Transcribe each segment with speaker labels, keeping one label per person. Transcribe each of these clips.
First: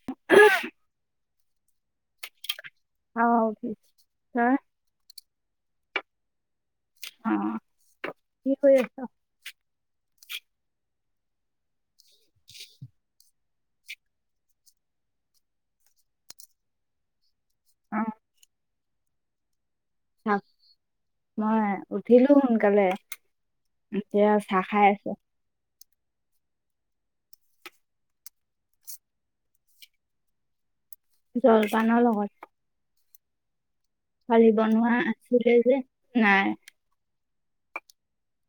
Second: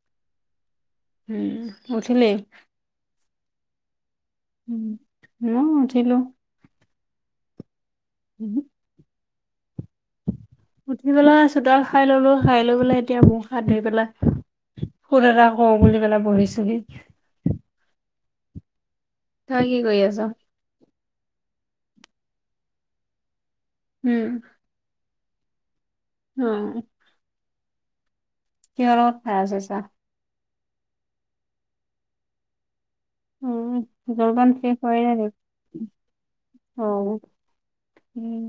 Speaker 1: [unintelligible]
Speaker 2: উম উঠিলি।
Speaker 1: অ' তয়
Speaker 2: মো উঠিলো।
Speaker 1: অ কি কৰি আছা?
Speaker 2: উঠি পেলাই চোতাল খাই ললোঁ খাই লৈ পেলাই এতিয়া মুখ হাত ধুই পেলাই। ফুন এটা কওঁ বুলি পেলায় বহিছোহি।
Speaker 1: অ
Speaker 2: তই কি কৰি আছা?
Speaker 1: চাহ মই উঠিলো সোনকালে,
Speaker 2: উম,
Speaker 1: এতিয়া চাহ খাই আছো।
Speaker 2: অ' কিহৰ লগত খাই আছা ছাহ।
Speaker 1: জলপানৰ লগত।
Speaker 2: উম,
Speaker 1: কালি
Speaker 2: জোলপান শেষ
Speaker 1: বনোৱা
Speaker 2: হোৱাই নেকি
Speaker 1: আছিলে যে নাই
Speaker 2: অ'। উম।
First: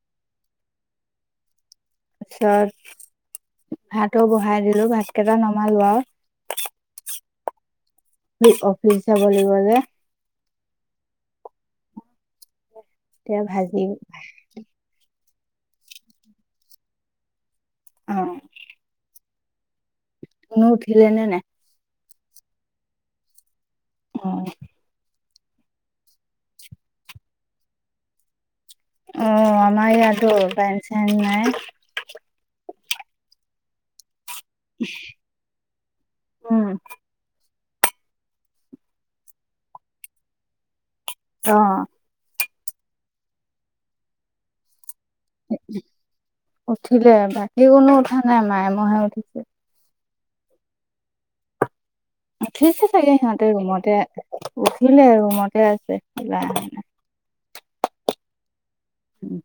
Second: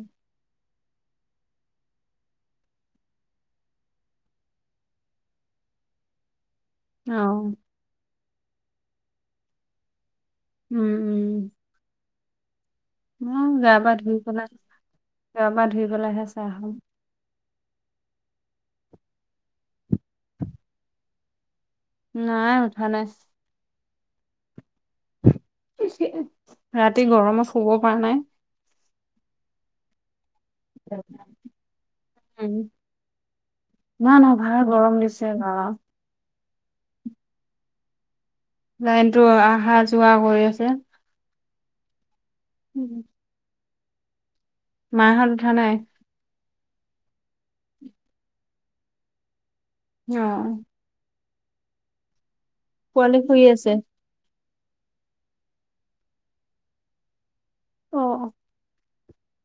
Speaker 1: তাৰ পিছত ভাতো বহাই দিলোঁ ভাত কেইটা নমালো আৰু।
Speaker 2: অ'।
Speaker 1: আজি অফিচ যাব লাগিব যে।
Speaker 2: উম, উম।
Speaker 1: এতিয়া
Speaker 2: মই গা
Speaker 1: ভাজি
Speaker 2: পা ধুই পেলাই গা পা ধুই পেলাইহে চাহ খাম।
Speaker 1: অ'। কুম উঠিলে নে নাই?
Speaker 2: নাই উঠা নাই।
Speaker 1: অ'
Speaker 2: ৰাতি গৰমত শুব পৰা নাই।
Speaker 1: অহ' আমাৰ ইয়াটো কাৰেণ্ট, চাৰেন্ত
Speaker 2: উম,
Speaker 1: নাই।
Speaker 2: ইমান অভাৰ গৰম দিছে বা।
Speaker 1: উম
Speaker 2: লাইনটো অহা যোৱা কৰি আছে।
Speaker 1: অ'।
Speaker 2: উম। মাইহত উঠা নাই?
Speaker 1: উঠিলে, বাকী কোনো উঠা নাই। মায়ে ময়েহে উঠিছোঁ।
Speaker 2: অ'।
Speaker 1: উঠিছে চাগে
Speaker 2: পোৱালি শুই
Speaker 1: সিহঁতে
Speaker 2: আছে।
Speaker 1: ৰুমতে উঠিলে ৰুমতে আছে। ওলাই আহা নাই।
Speaker 2: অ'।
Speaker 1: উম।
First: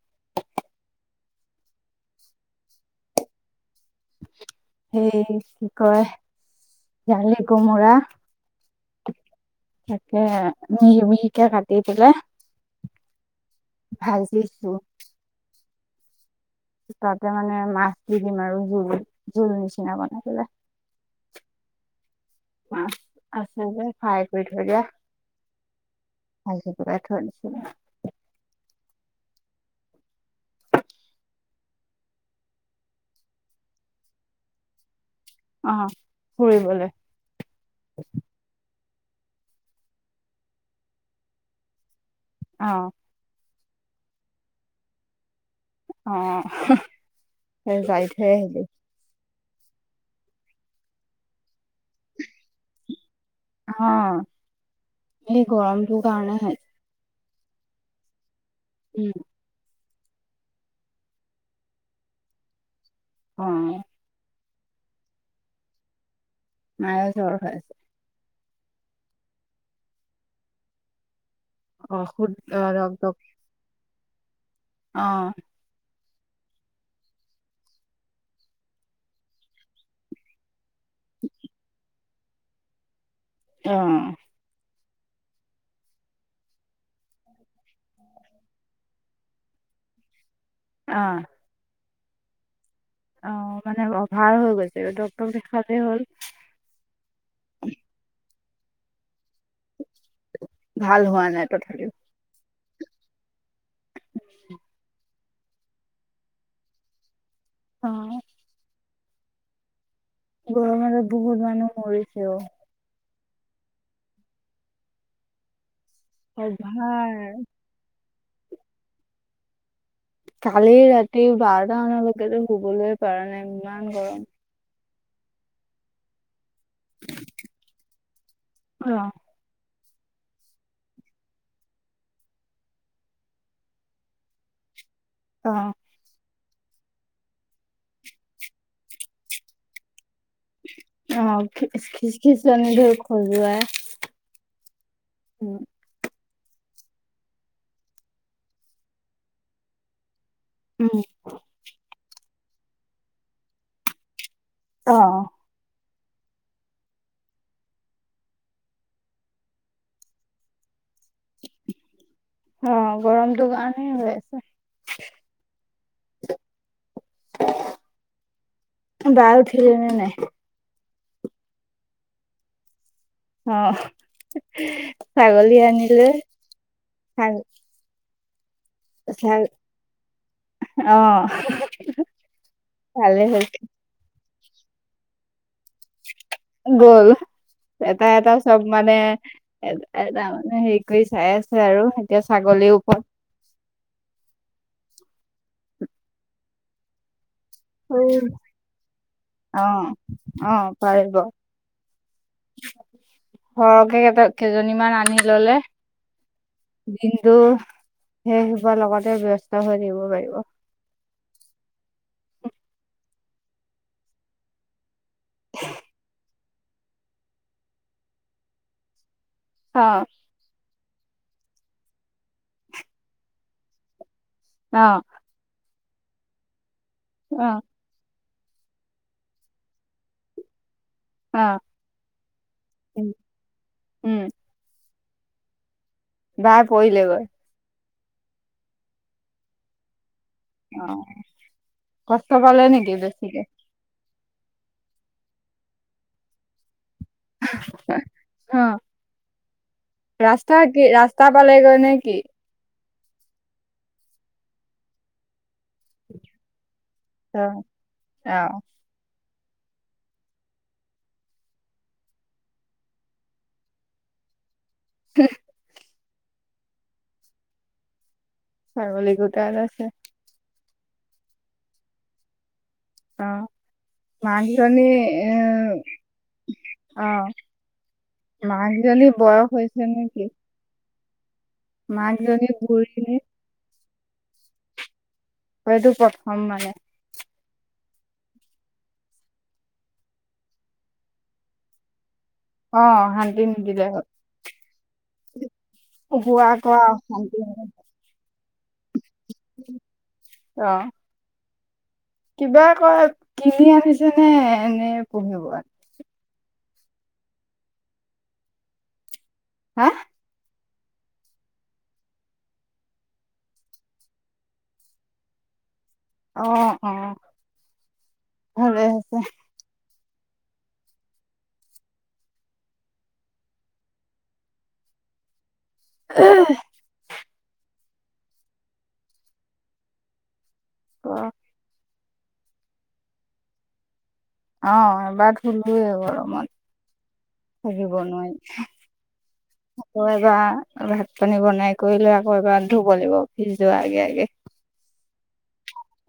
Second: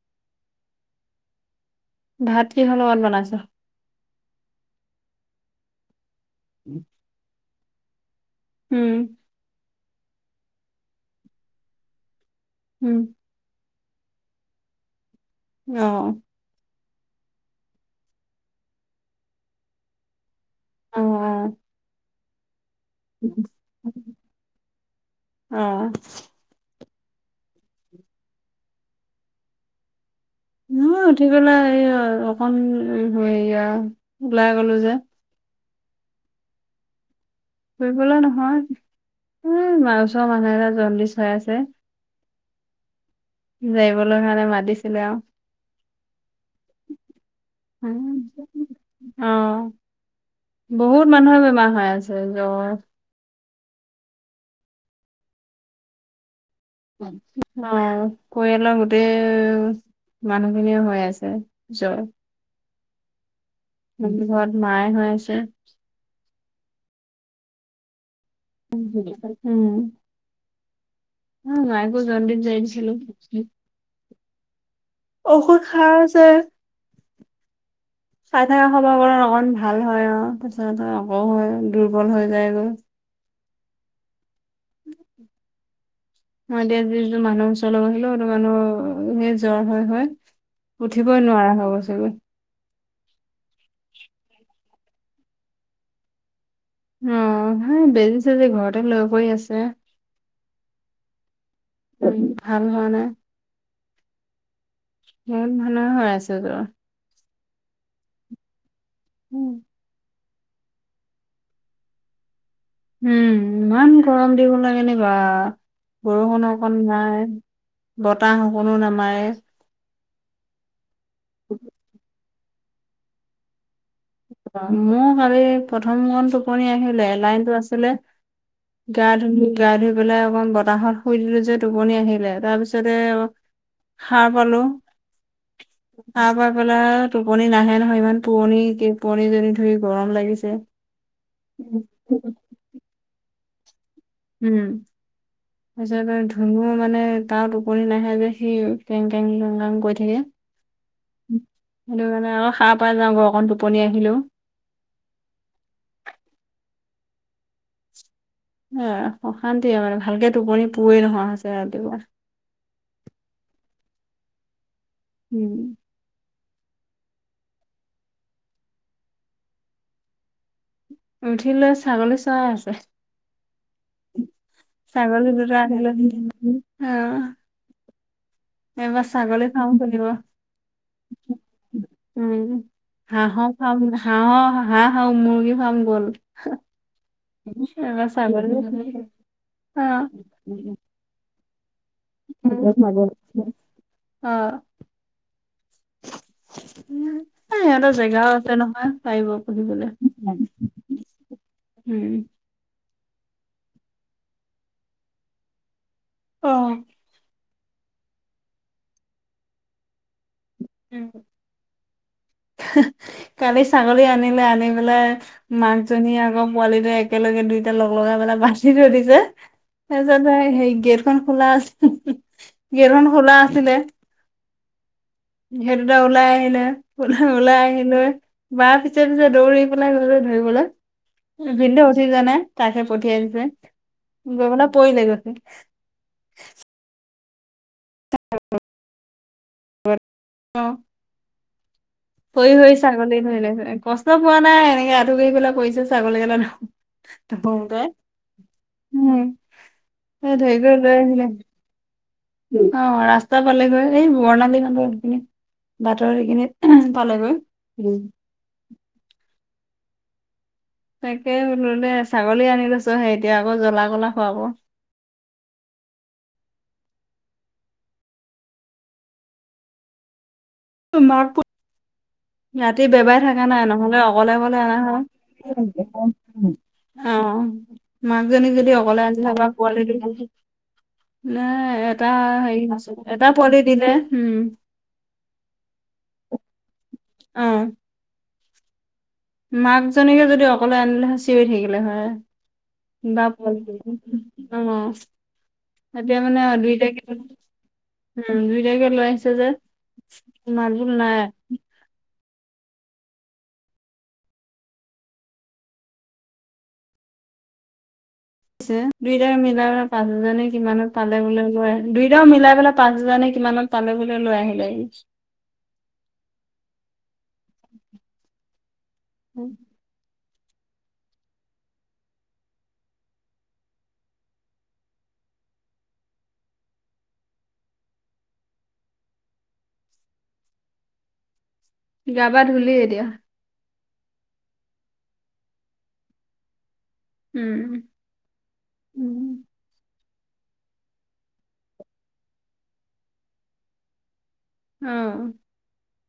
Speaker 2: ভাত কিহৰ লগত বনাইছো?
Speaker 1: সেই কি কয় জালি কোমোৰা।
Speaker 2: উম।
Speaker 1: তাকে, মিহি, মিহি কে কাটি পেলাই।
Speaker 2: উম।
Speaker 1: ভাঁজি কৰি।
Speaker 2: অহ।
Speaker 1: তাতে মানে মাছ দি দিম আৰু জোল জোল নিচিনা বনাই পেলে।
Speaker 2: অ'।
Speaker 1: মাছ আছে যে ফ্ৰাই কৰি থৈ দিয়া
Speaker 2: অ অ
Speaker 1: ভাঁজি। [unintelligible] থৈ দিছিলোঁ।
Speaker 2: মইও উঠি পেলে এই অকন হেইয়া ওলাই গ'লো যে।
Speaker 1: অ, ফুৰিবলে।
Speaker 2: ফুৰিবলৈ নহয়। উম, আমাৰ ওচৰৰ মানুহ এটা জণ্ডিচ হৈ আছে।
Speaker 1: অহ।
Speaker 2: জৰিবলে কাৰণে মাতিছিলে আৰু।
Speaker 1: অ, সেই জাৰি থৈ আহিলো।
Speaker 2: অ, বহুত মানুহৰ বেমাৰ হৈ আছে জ্বৰ।
Speaker 1: অ, হেই গৰম তোৰ কাৰণে হে।
Speaker 2: অ, পৰিয়ালৰ গোতেই।
Speaker 1: উম
Speaker 2: মানুহখিনিয়ে হৈ আছে জ্বৰ।
Speaker 1: অ
Speaker 2: ঘৰত মায়ে হৈ আছে।
Speaker 1: মায়ে জ্বৰ হৈ আছে।
Speaker 2: উম। উম, মাকো
Speaker 1: ঔষধ
Speaker 2: জণ্ডিচ জৰিছিলো।
Speaker 1: ডক্তৰক অ
Speaker 2: ঔষুদ খাই। তাকে খাই থকা সময় অকন ভাল হয়, অ'। ত, আকৌ হয় দুৰ্বল হৈ যায়গৈ।
Speaker 1: অ'।
Speaker 2: [inaudible] এতিয়া যি যিটো মানুহৰ ওচৰলৈ আহিলো, সেইটো মানুহ এ, জ্বৰ হয় হয়।
Speaker 1: অ
Speaker 2: উঠিবই নোৱাৰা হ' গৈ চাগৈ।
Speaker 1: অ, মানে অভাৰ হৈ গৈছে, ডাক্তৰ দেখালেই হ'ল।
Speaker 2: যে ঘৰতে লগ কৰি আছে।
Speaker 1: ভাল হোৱা নাই তথাপিও
Speaker 2: ভাল মানে।
Speaker 1: উ।
Speaker 2: ই, মে, হৈ, আছে ত।
Speaker 1: অ'।
Speaker 2: উম।
Speaker 1: গৰ মা বহুত মানহ মৰিছে অ'।
Speaker 2: উম, ইমান গৰম দিব ল কেনেিবা বৰষুণ অকণ
Speaker 1: অভাৰ
Speaker 2: নাই। বতাহ সকোনো নামাৰে।
Speaker 1: কালি ৰাতি বাৰটা মানলৈকেতো শুবলৈ পৰা নাই ইমান গৰম।
Speaker 2: মোৰ ভাবি প্ৰথম গণটো টোপনি আহিলে, লাইনতটো আছিলে গা,
Speaker 1: অ',
Speaker 2: ধ, গা, ধু পেলাই অকণ বতাহত শুই দিলো যে টোপনি আহিলে তাৰ পিছতে হা, বো
Speaker 1: অ'।
Speaker 2: চাহ পাই, পেলাই টোপনি নাহে নহয় ইমান পুৰণি পণীজনী ধুই গৰম লাগিছে।
Speaker 1: অ, খ, খিচ নি, ধৰ খজুৱা।
Speaker 2: উম, আচ কাৰণ মাৰ মানে তাত ওপনি নাহে যে সি টেং, টেং, টেং, কৰি থাকে।
Speaker 1: উম।
Speaker 2: সেইটো কাৰণে আকৌ খাৰ পাই যাওঁ ঘৰক টোপনি আহিলোও
Speaker 1: অ'।
Speaker 2: অ অশান্তিয়ে মানে, ভালকে টোপনি নোহোৱা হৈছে ৰাতিপুৱা।
Speaker 1: অ' গৰমটো [inaudible]
Speaker 2: উম।
Speaker 1: বাই উঠিল নে নাই?
Speaker 2: উঠিলৈ ছাগলী চৰাই আছে।
Speaker 1: অ। ছাগলী আনিলে।
Speaker 2: অ'
Speaker 1: ছাগ
Speaker 2: এইবাৰ
Speaker 1: ছাগ
Speaker 2: ছাগলী ফাৰ্ম খুলিব।
Speaker 1: অ'
Speaker 2: উম
Speaker 1: ভালে
Speaker 2: হাঁহৰ
Speaker 1: হৈছে
Speaker 2: ফাৰ্ম হাঁহ হাঁহ আৰু মুৰ্গী ফাৰ্ম গ'ল।
Speaker 1: গ'ল এটা
Speaker 2: এইবাৰ
Speaker 1: এটা
Speaker 2: ছাগলী
Speaker 1: চব
Speaker 2: অ'।
Speaker 1: মানে এ এটা মানে হেৰি কৰি চাই চাই আছে আৰু। এতিয়া ছাগলীৰ ওপৰত
Speaker 2: [unintelligible] অ। [unintelligible] সিহঁতৰ
Speaker 1: উম।
Speaker 2: জেগাও আছে নহয় পাৰিব
Speaker 1: অ
Speaker 2: খুলিবলে।
Speaker 1: অ পাৰিব
Speaker 2: উম।
Speaker 1: সৰহকে কেইটা কেইজনীমান আনি ললে দিনটো সেইসোপাৰ লগতে ব্যস্ত হৈ থিব পাৰিব।
Speaker 2: অ'। কালি ছাগলী আনিলে আনি পেলাই মাকজনী আকৌ পোৱালিটোৱে একেলগে দুইটা লগাই পেলাই বান্ধি থৈ দিছে। তাৰপিছত সেই হেৰি গেট খন খোলা আছিল [unintelligible] খন খোলা আছিলে।
Speaker 1: অহ।
Speaker 2: সেই দুটা ওলাই আহিলে,
Speaker 1: অ
Speaker 2: ওলাই আহিলৈ বা পিছে পিছে দৌৰি পেলাই গ'ল ধৰিবলৈ।
Speaker 1: অ
Speaker 2: ভিনদেও উঠি যোৱা নাই, তাকহে
Speaker 1: উম
Speaker 2: পঠিয়াই দিছে,
Speaker 1: উম
Speaker 2: গৈ পেলাই পৰিলে গৈছে।
Speaker 1: বাই পৰিলে গৈ?
Speaker 2: [unintelligible] অ
Speaker 1: কষ্ট পালে
Speaker 2: পৰি-হৰি
Speaker 1: নেকি
Speaker 2: ছাগলী
Speaker 1: বেছিকে
Speaker 2: ধৰিলে কষ্ট পোৱা নাই এনেক আঠু কৰি পেলাই পৰিছে ছাগলীকেটা
Speaker 1: অ
Speaker 2: [unintelligible] উম ধৰি
Speaker 1: ৰাস্তা
Speaker 2: কৰি
Speaker 1: কি,
Speaker 2: লৈ আহিলে
Speaker 1: ৰাস্তা পালেগৈ নে কি?
Speaker 2: অ ৰাস্তা পালেগৈ, এই বৰ্ণালীহঁতৰ সেইখিনিত বাটৰ সেইখিনিত। পালেগৈ।
Speaker 1: অ অ
Speaker 2: তাকেই বোলো দেই ছাগলী আনি লৈছোহে এতিয়া আকৌ জ্বলা-গোলা খোৱাব।
Speaker 1: [unintelligible] ছাগলী গোটেই লৈছে।
Speaker 2: [unintelligible] ৰাতি বেবাই
Speaker 1: অ
Speaker 2: থকা নাই, নহলে অকলে অকলে অনা
Speaker 1: মাকজনী এ
Speaker 2: হ'লে। অ মাকজনী যদি অকলে আনিলে হৈ বা
Speaker 1: বয়স
Speaker 2: পোৱালি
Speaker 1: হৈছে নেকি
Speaker 2: দুজনী ন এটা
Speaker 1: মাকজনী
Speaker 2: হেৰি আছে,
Speaker 1: বুঢ়ী নে
Speaker 2: এটা পোৱলি দিলে। হম।
Speaker 1: হয়টো প্ৰথম মানে।
Speaker 2: অহ। মাক জনীকে যদি অকলে আনিলে হৈ চিঞৰি থাকিলে হয়।
Speaker 1: অ
Speaker 2: বা
Speaker 1: শান্তি
Speaker 2: পোৱালি
Speaker 1: নিদিলে
Speaker 2: দুজনী।
Speaker 1: হ'ল
Speaker 2: অহ। এতিয়া মানে
Speaker 1: হোৱা কৰা
Speaker 2: দুইটাকে
Speaker 1: অশান্তি হয়
Speaker 2: উম দুইটাকে লৈ আহিছে যে,
Speaker 1: অ
Speaker 2: মাতবল নাই।
Speaker 1: কিবা কয় কিনি আনিছে নে এনে পুহিব?
Speaker 2: ছে দুইটাৰ
Speaker 1: হা
Speaker 2: মিলাই পাঁচ হেজাৰ নে কিমানত পালে বোলে লৈ দুইটাও মিলাই পেলাই পাঁচ হেজাৰ নে কিমানত পালে বোলে লৈ আহিলে আহিলে। [inaudible]
Speaker 1: অ', [unintelligible]
Speaker 2: [unintelligible]
Speaker 1: [unintelligible] অ',
Speaker 2: গাবা ধলি এতিয়া?
Speaker 1: অ', এবাৰ ধুলোৱেই গৰমত।
Speaker 2: উম,
Speaker 1: [unintelligible] বন নি আকৌ এবাৰ ভাত পানী বনাই কৰি লৈ আকৌ এবাৰ ধুব লাগিব অফিচ জোৱাৰ আগে আগে।
Speaker 2: অ',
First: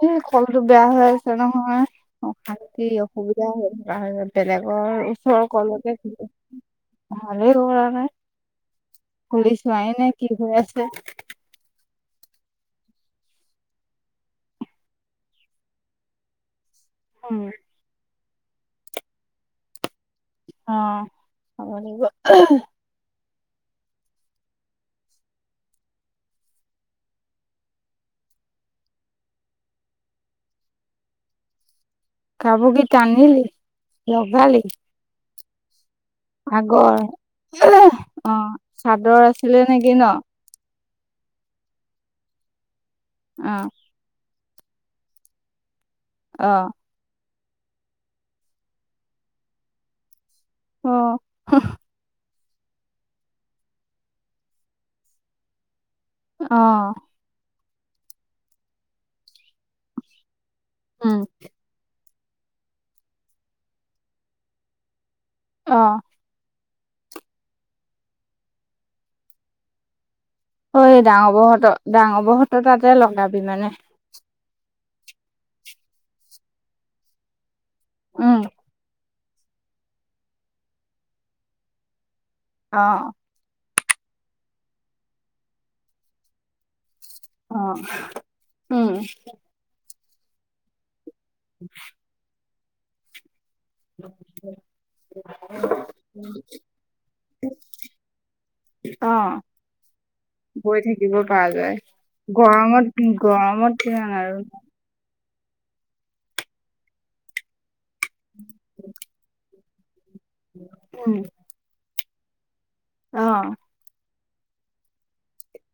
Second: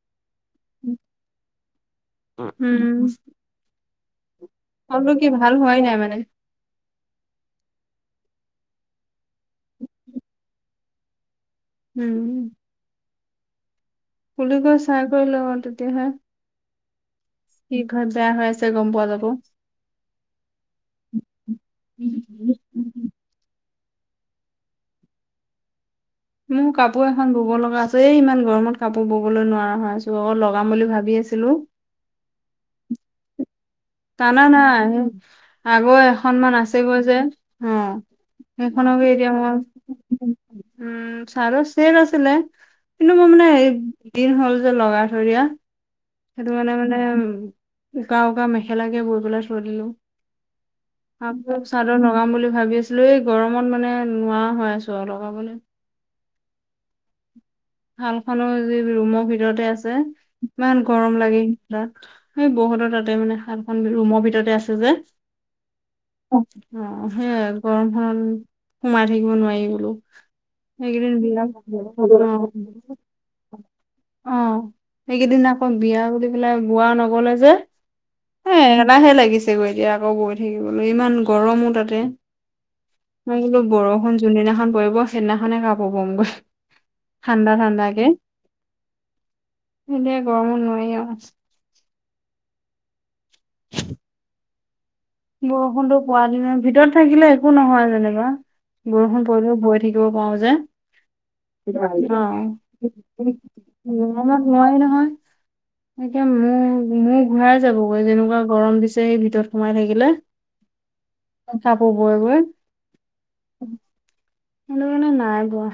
Speaker 1: এই কলটো বেয়া হৈ আছে নহয় অশান্তি
Speaker 2: উম,
Speaker 1: অসুবিধা হৈ বেলেগৰ
Speaker 2: কলো কি
Speaker 1: ওচৰৰ
Speaker 2: ভাল হোৱাই
Speaker 1: কলতে
Speaker 2: নাই মানে।
Speaker 1: [unintelligible] ভালেই কৱা নাই খুলি চোৱাই নাই কি হৈ আছে।
Speaker 2: উম, কুলি গছ চাহ গ লওঁ তেতিয়াহে।
Speaker 1: উম
Speaker 2: কি হয় বেয়া হৈ আছে গম পোৱা যাব।
Speaker 1: অ', 'ব লাগিব।
Speaker 2: মোৰ কাপোৰ এখন বব লগা আছে এ ইমান গৰমত কাপোৰ ববলৈ নোৱাৰা হয় আছ অকৌ লগাম বুলি ভাবি আ ছিলো
Speaker 1: কাব কি তানিলি?
Speaker 2: তানা নাই আগৌ এখনন মান
Speaker 1: আগৰ
Speaker 2: আছেগৈ যে অ
Speaker 1: অ
Speaker 2: সেইখনকে
Speaker 1: চাদৰ
Speaker 2: এতিয়া মই
Speaker 1: আছিলে নেকি ন
Speaker 2: উম ছাৰ চেট আছিলে কিন্তু মই মানে
Speaker 1: অ
Speaker 2: হদিন হ'ল লগাই থৰিা সেইটো
Speaker 1: অ
Speaker 2: কাৰানে মানে উ উকা উকা মেখি খেলাকে বৈ পেলাই চোৱ দিলো
Speaker 1: অ
Speaker 2: আ চাদৰ লগাম বুলি ভাবি আছিলো এই গৰমত মানে নোৱাৰোৱা হৈ আছোঁ লগাবলৈ
Speaker 1: আহ,
Speaker 2: হাল খো যি ৰুমৰ ভিতৰতে আছে ইমান গৰম
Speaker 1: উম
Speaker 2: লাগি সেই বহুতৰ তাতে মানে সাতখন ৰুমৰ ভিতৰতে আছে যে
Speaker 1: আহ,
Speaker 2: অ সেইয়াই গৰমখনত সোমাই থাকিব নোৱাৰি বোলো
Speaker 1: অ,
Speaker 2: সেইকেইদিন
Speaker 1: ডাঙৰ বহতৰ ডাঙৰ
Speaker 2: বিৰাট অ
Speaker 1: বহত তাতে লগাবি মানে
Speaker 2: অ', সেইকেইদিন আকৌ বিয়া কৰি পেলাই বোৱা নগলে যে
Speaker 1: উম
Speaker 2: এ এ লাহে লাগিছেগৈ এতিয়া আকৌ গৈ থাকিবলৈ ইমান গৰমো তাতে
Speaker 1: অ,
Speaker 2: মই বোলো বৰষুণ যোনদিনাখন পৰিব সেইদিনাখনে গাহ পবগৈ ঠাণ্ডা
Speaker 1: অ
Speaker 2: ঠাণ্ডাকে
Speaker 1: উম
Speaker 2: এতিয়া গৰমো নোৱাৰি আৰু
Speaker 1: [inaudible]
Speaker 2: বৰষুণটো পোৱ দ ভিতৰত থাকিলে একো নহয় যেনেিবা
Speaker 1: অ
Speaker 2: বৰষুণ পৰিলেও ভয় থাকিব পাৰো
Speaker 1: বৈ থাকিব পৰা যায়
Speaker 2: যে
Speaker 1: গৰমত
Speaker 2: অ',
Speaker 1: গৰমত কিমান আৰু
Speaker 2: মনত ময় নহয় এতিয়া মোৰ মোৰ ঘূৰাই যাবগৈ যেনেকুৱা গৰম দিছে এই ভিতৰত সোমাই থাকিলে চাপ ব বই
Speaker 1: আহ,
Speaker 2: সটো কাৰণে নাই পোৱা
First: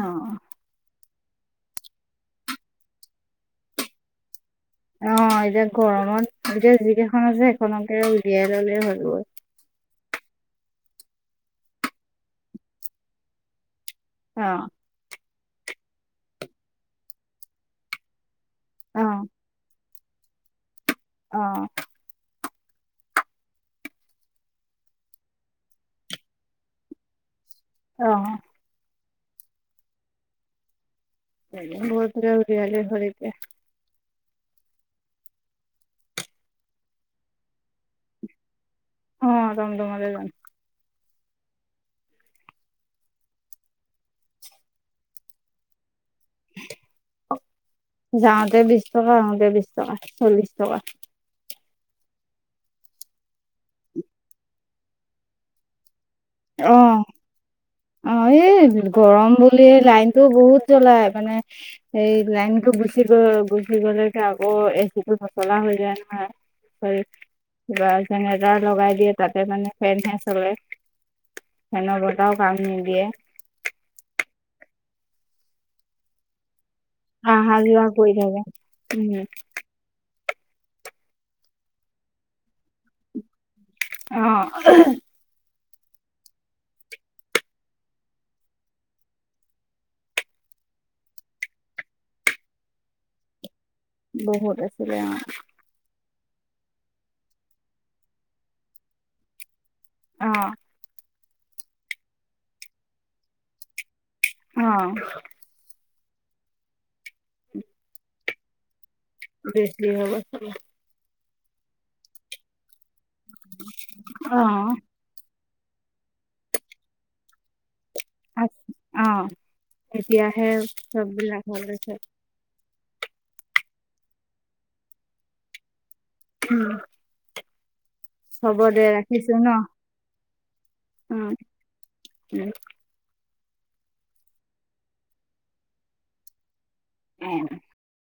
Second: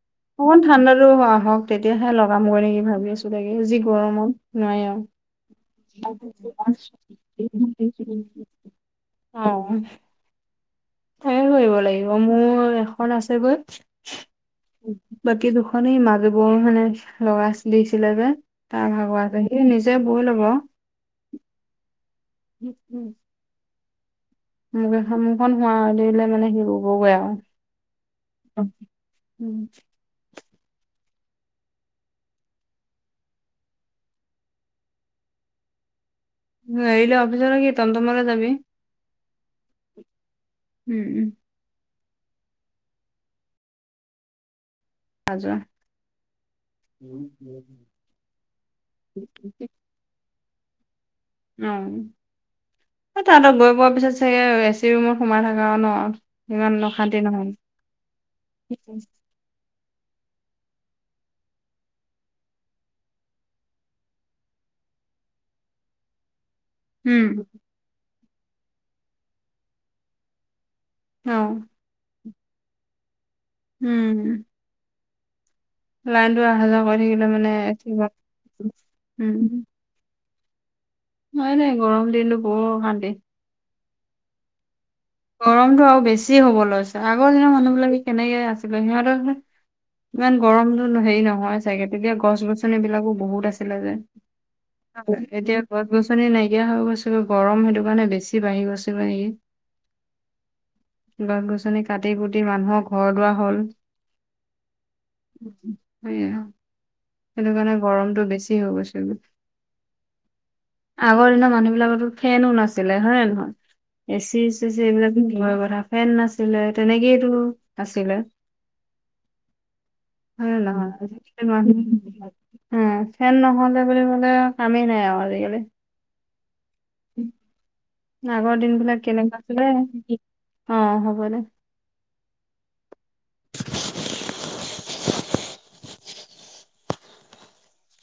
Speaker 1: অ
Speaker 2: অকমান ঠাণ্ডাতো হ হওক তেতিয়াহে লগামগৈ নেকি ভাবি আছো লাগে যি গৰমত নয়
Speaker 1: অ এতিয়া গৰমত এতিয়া যিকেইখন আছে সেইখনকে উলিয়াই ললে হৈ গ'ল
Speaker 2: অ', তাকে কৰিব লাগিব মোৰ এখন আছে গৈ
Speaker 1: অ',।
Speaker 2: বাকী দুখনেই মাজু বৌৰ মানে লগৰা দিছিলে যে তাৰ
Speaker 1: অ
Speaker 2: ভাগৰ সিনি যে ভুল হ'ব।
Speaker 1: অ',।
Speaker 2: উম, উম। মোকে মুখখন হুৱ দিলে মানে হেবগৈ আৰু
Speaker 1: অহ।
Speaker 2: উম।
Speaker 1: বত [unintelligible]
Speaker 2: গাড়ীলৈ অফিচৰ কি টম টমালৈ যাবি
Speaker 1: অ', টম টমতে যাম।
Speaker 2: উম, উম। হাজ [unintelligible]
Speaker 1: যাওতে বিশ টকা আহোতে বিশ টকা চল্লিশ টকা। [inaudible]
Speaker 2: উ তাহত গৈ পোৱাৰ পিছত চাগে এচি ৰুমত সোমাই থকা ন। ইমান
Speaker 1: অ',
Speaker 2: অশান্তি নহয়
Speaker 1: অ', এই গৰম বুলিয় লাইন টো বহুত জলাই মানে এই লাইনতটো গুচি গ গুচি গ'লেকে আকৌ এচি নচলা হৈ যায় নহয়।
Speaker 2: উম
Speaker 1: কিব জেনেৰেটাৰ লগাই দিয়ে তাতে মানে ফেনে চলে।
Speaker 2: উম।
Speaker 1: ও কাম নিদিয়ে।
Speaker 2: উম। লাইনটো অহা যোৱা কৰি থাকিলে মানে
Speaker 1: অহা যোৱা কৰি থাকে উম
Speaker 2: উ নাই নাই গৰম দিনটো বৰ অসান্তি।
Speaker 1: অ'হ।
Speaker 2: গৰমতটো আৰু বেছি হ'ব লৈছে আগৰ দিনৰ মানুহবিলাকে কেনেকে আছিলে সিহঁতৰ ইমান গৰমতো হেৰি নহয় চাগে তেতিয়া গছ গছনি বিলাকো বহুত আছে যে
Speaker 1: বহুত আছিলে অ
Speaker 2: এতিয়া কত বু নাইকিয়া হৈ গৈছে গৰম সেইটো কাৰণে বেছি বাঢ়ি গৈছেগৈ নেকি
Speaker 1: অ',।
Speaker 2: গছ গছনি কাটি কুটি মানুহৰ ঘৰ দুৱাৰ হল।
Speaker 1: অ',।
Speaker 2: স সেইটো কাৰণে গৰমতটো বেছি হৈ গৈছে।
Speaker 1: বেছি হ'ল।
Speaker 2: আগৰ দিনৰ মানুহ বিলাকতো ফেনো নাছিলে হয়ে নহয় এ
Speaker 1: অ
Speaker 2: চি চি চি এইবিলাকয় ধৰা ফেন নাছিলে তেনেকেইতো আছিলে
Speaker 1: অ এতিয়াহে
Speaker 2: হয় না
Speaker 1: চববিলাক হ'ল হৈছে।
Speaker 2: নহয়। উম, ফেন নহ'লে বুলি কলে কামেই নাই আৰু আজিকালি
Speaker 1: [inaudible]
Speaker 2: আগৰ
Speaker 1: হ'ব
Speaker 2: দিন
Speaker 1: দে
Speaker 2: বিলাক
Speaker 1: ৰাখিছো
Speaker 2: কেনেকুৱা
Speaker 1: ন?
Speaker 2: আছিলে অ', হ'ব দে।
Speaker 1: উম। [inaudible]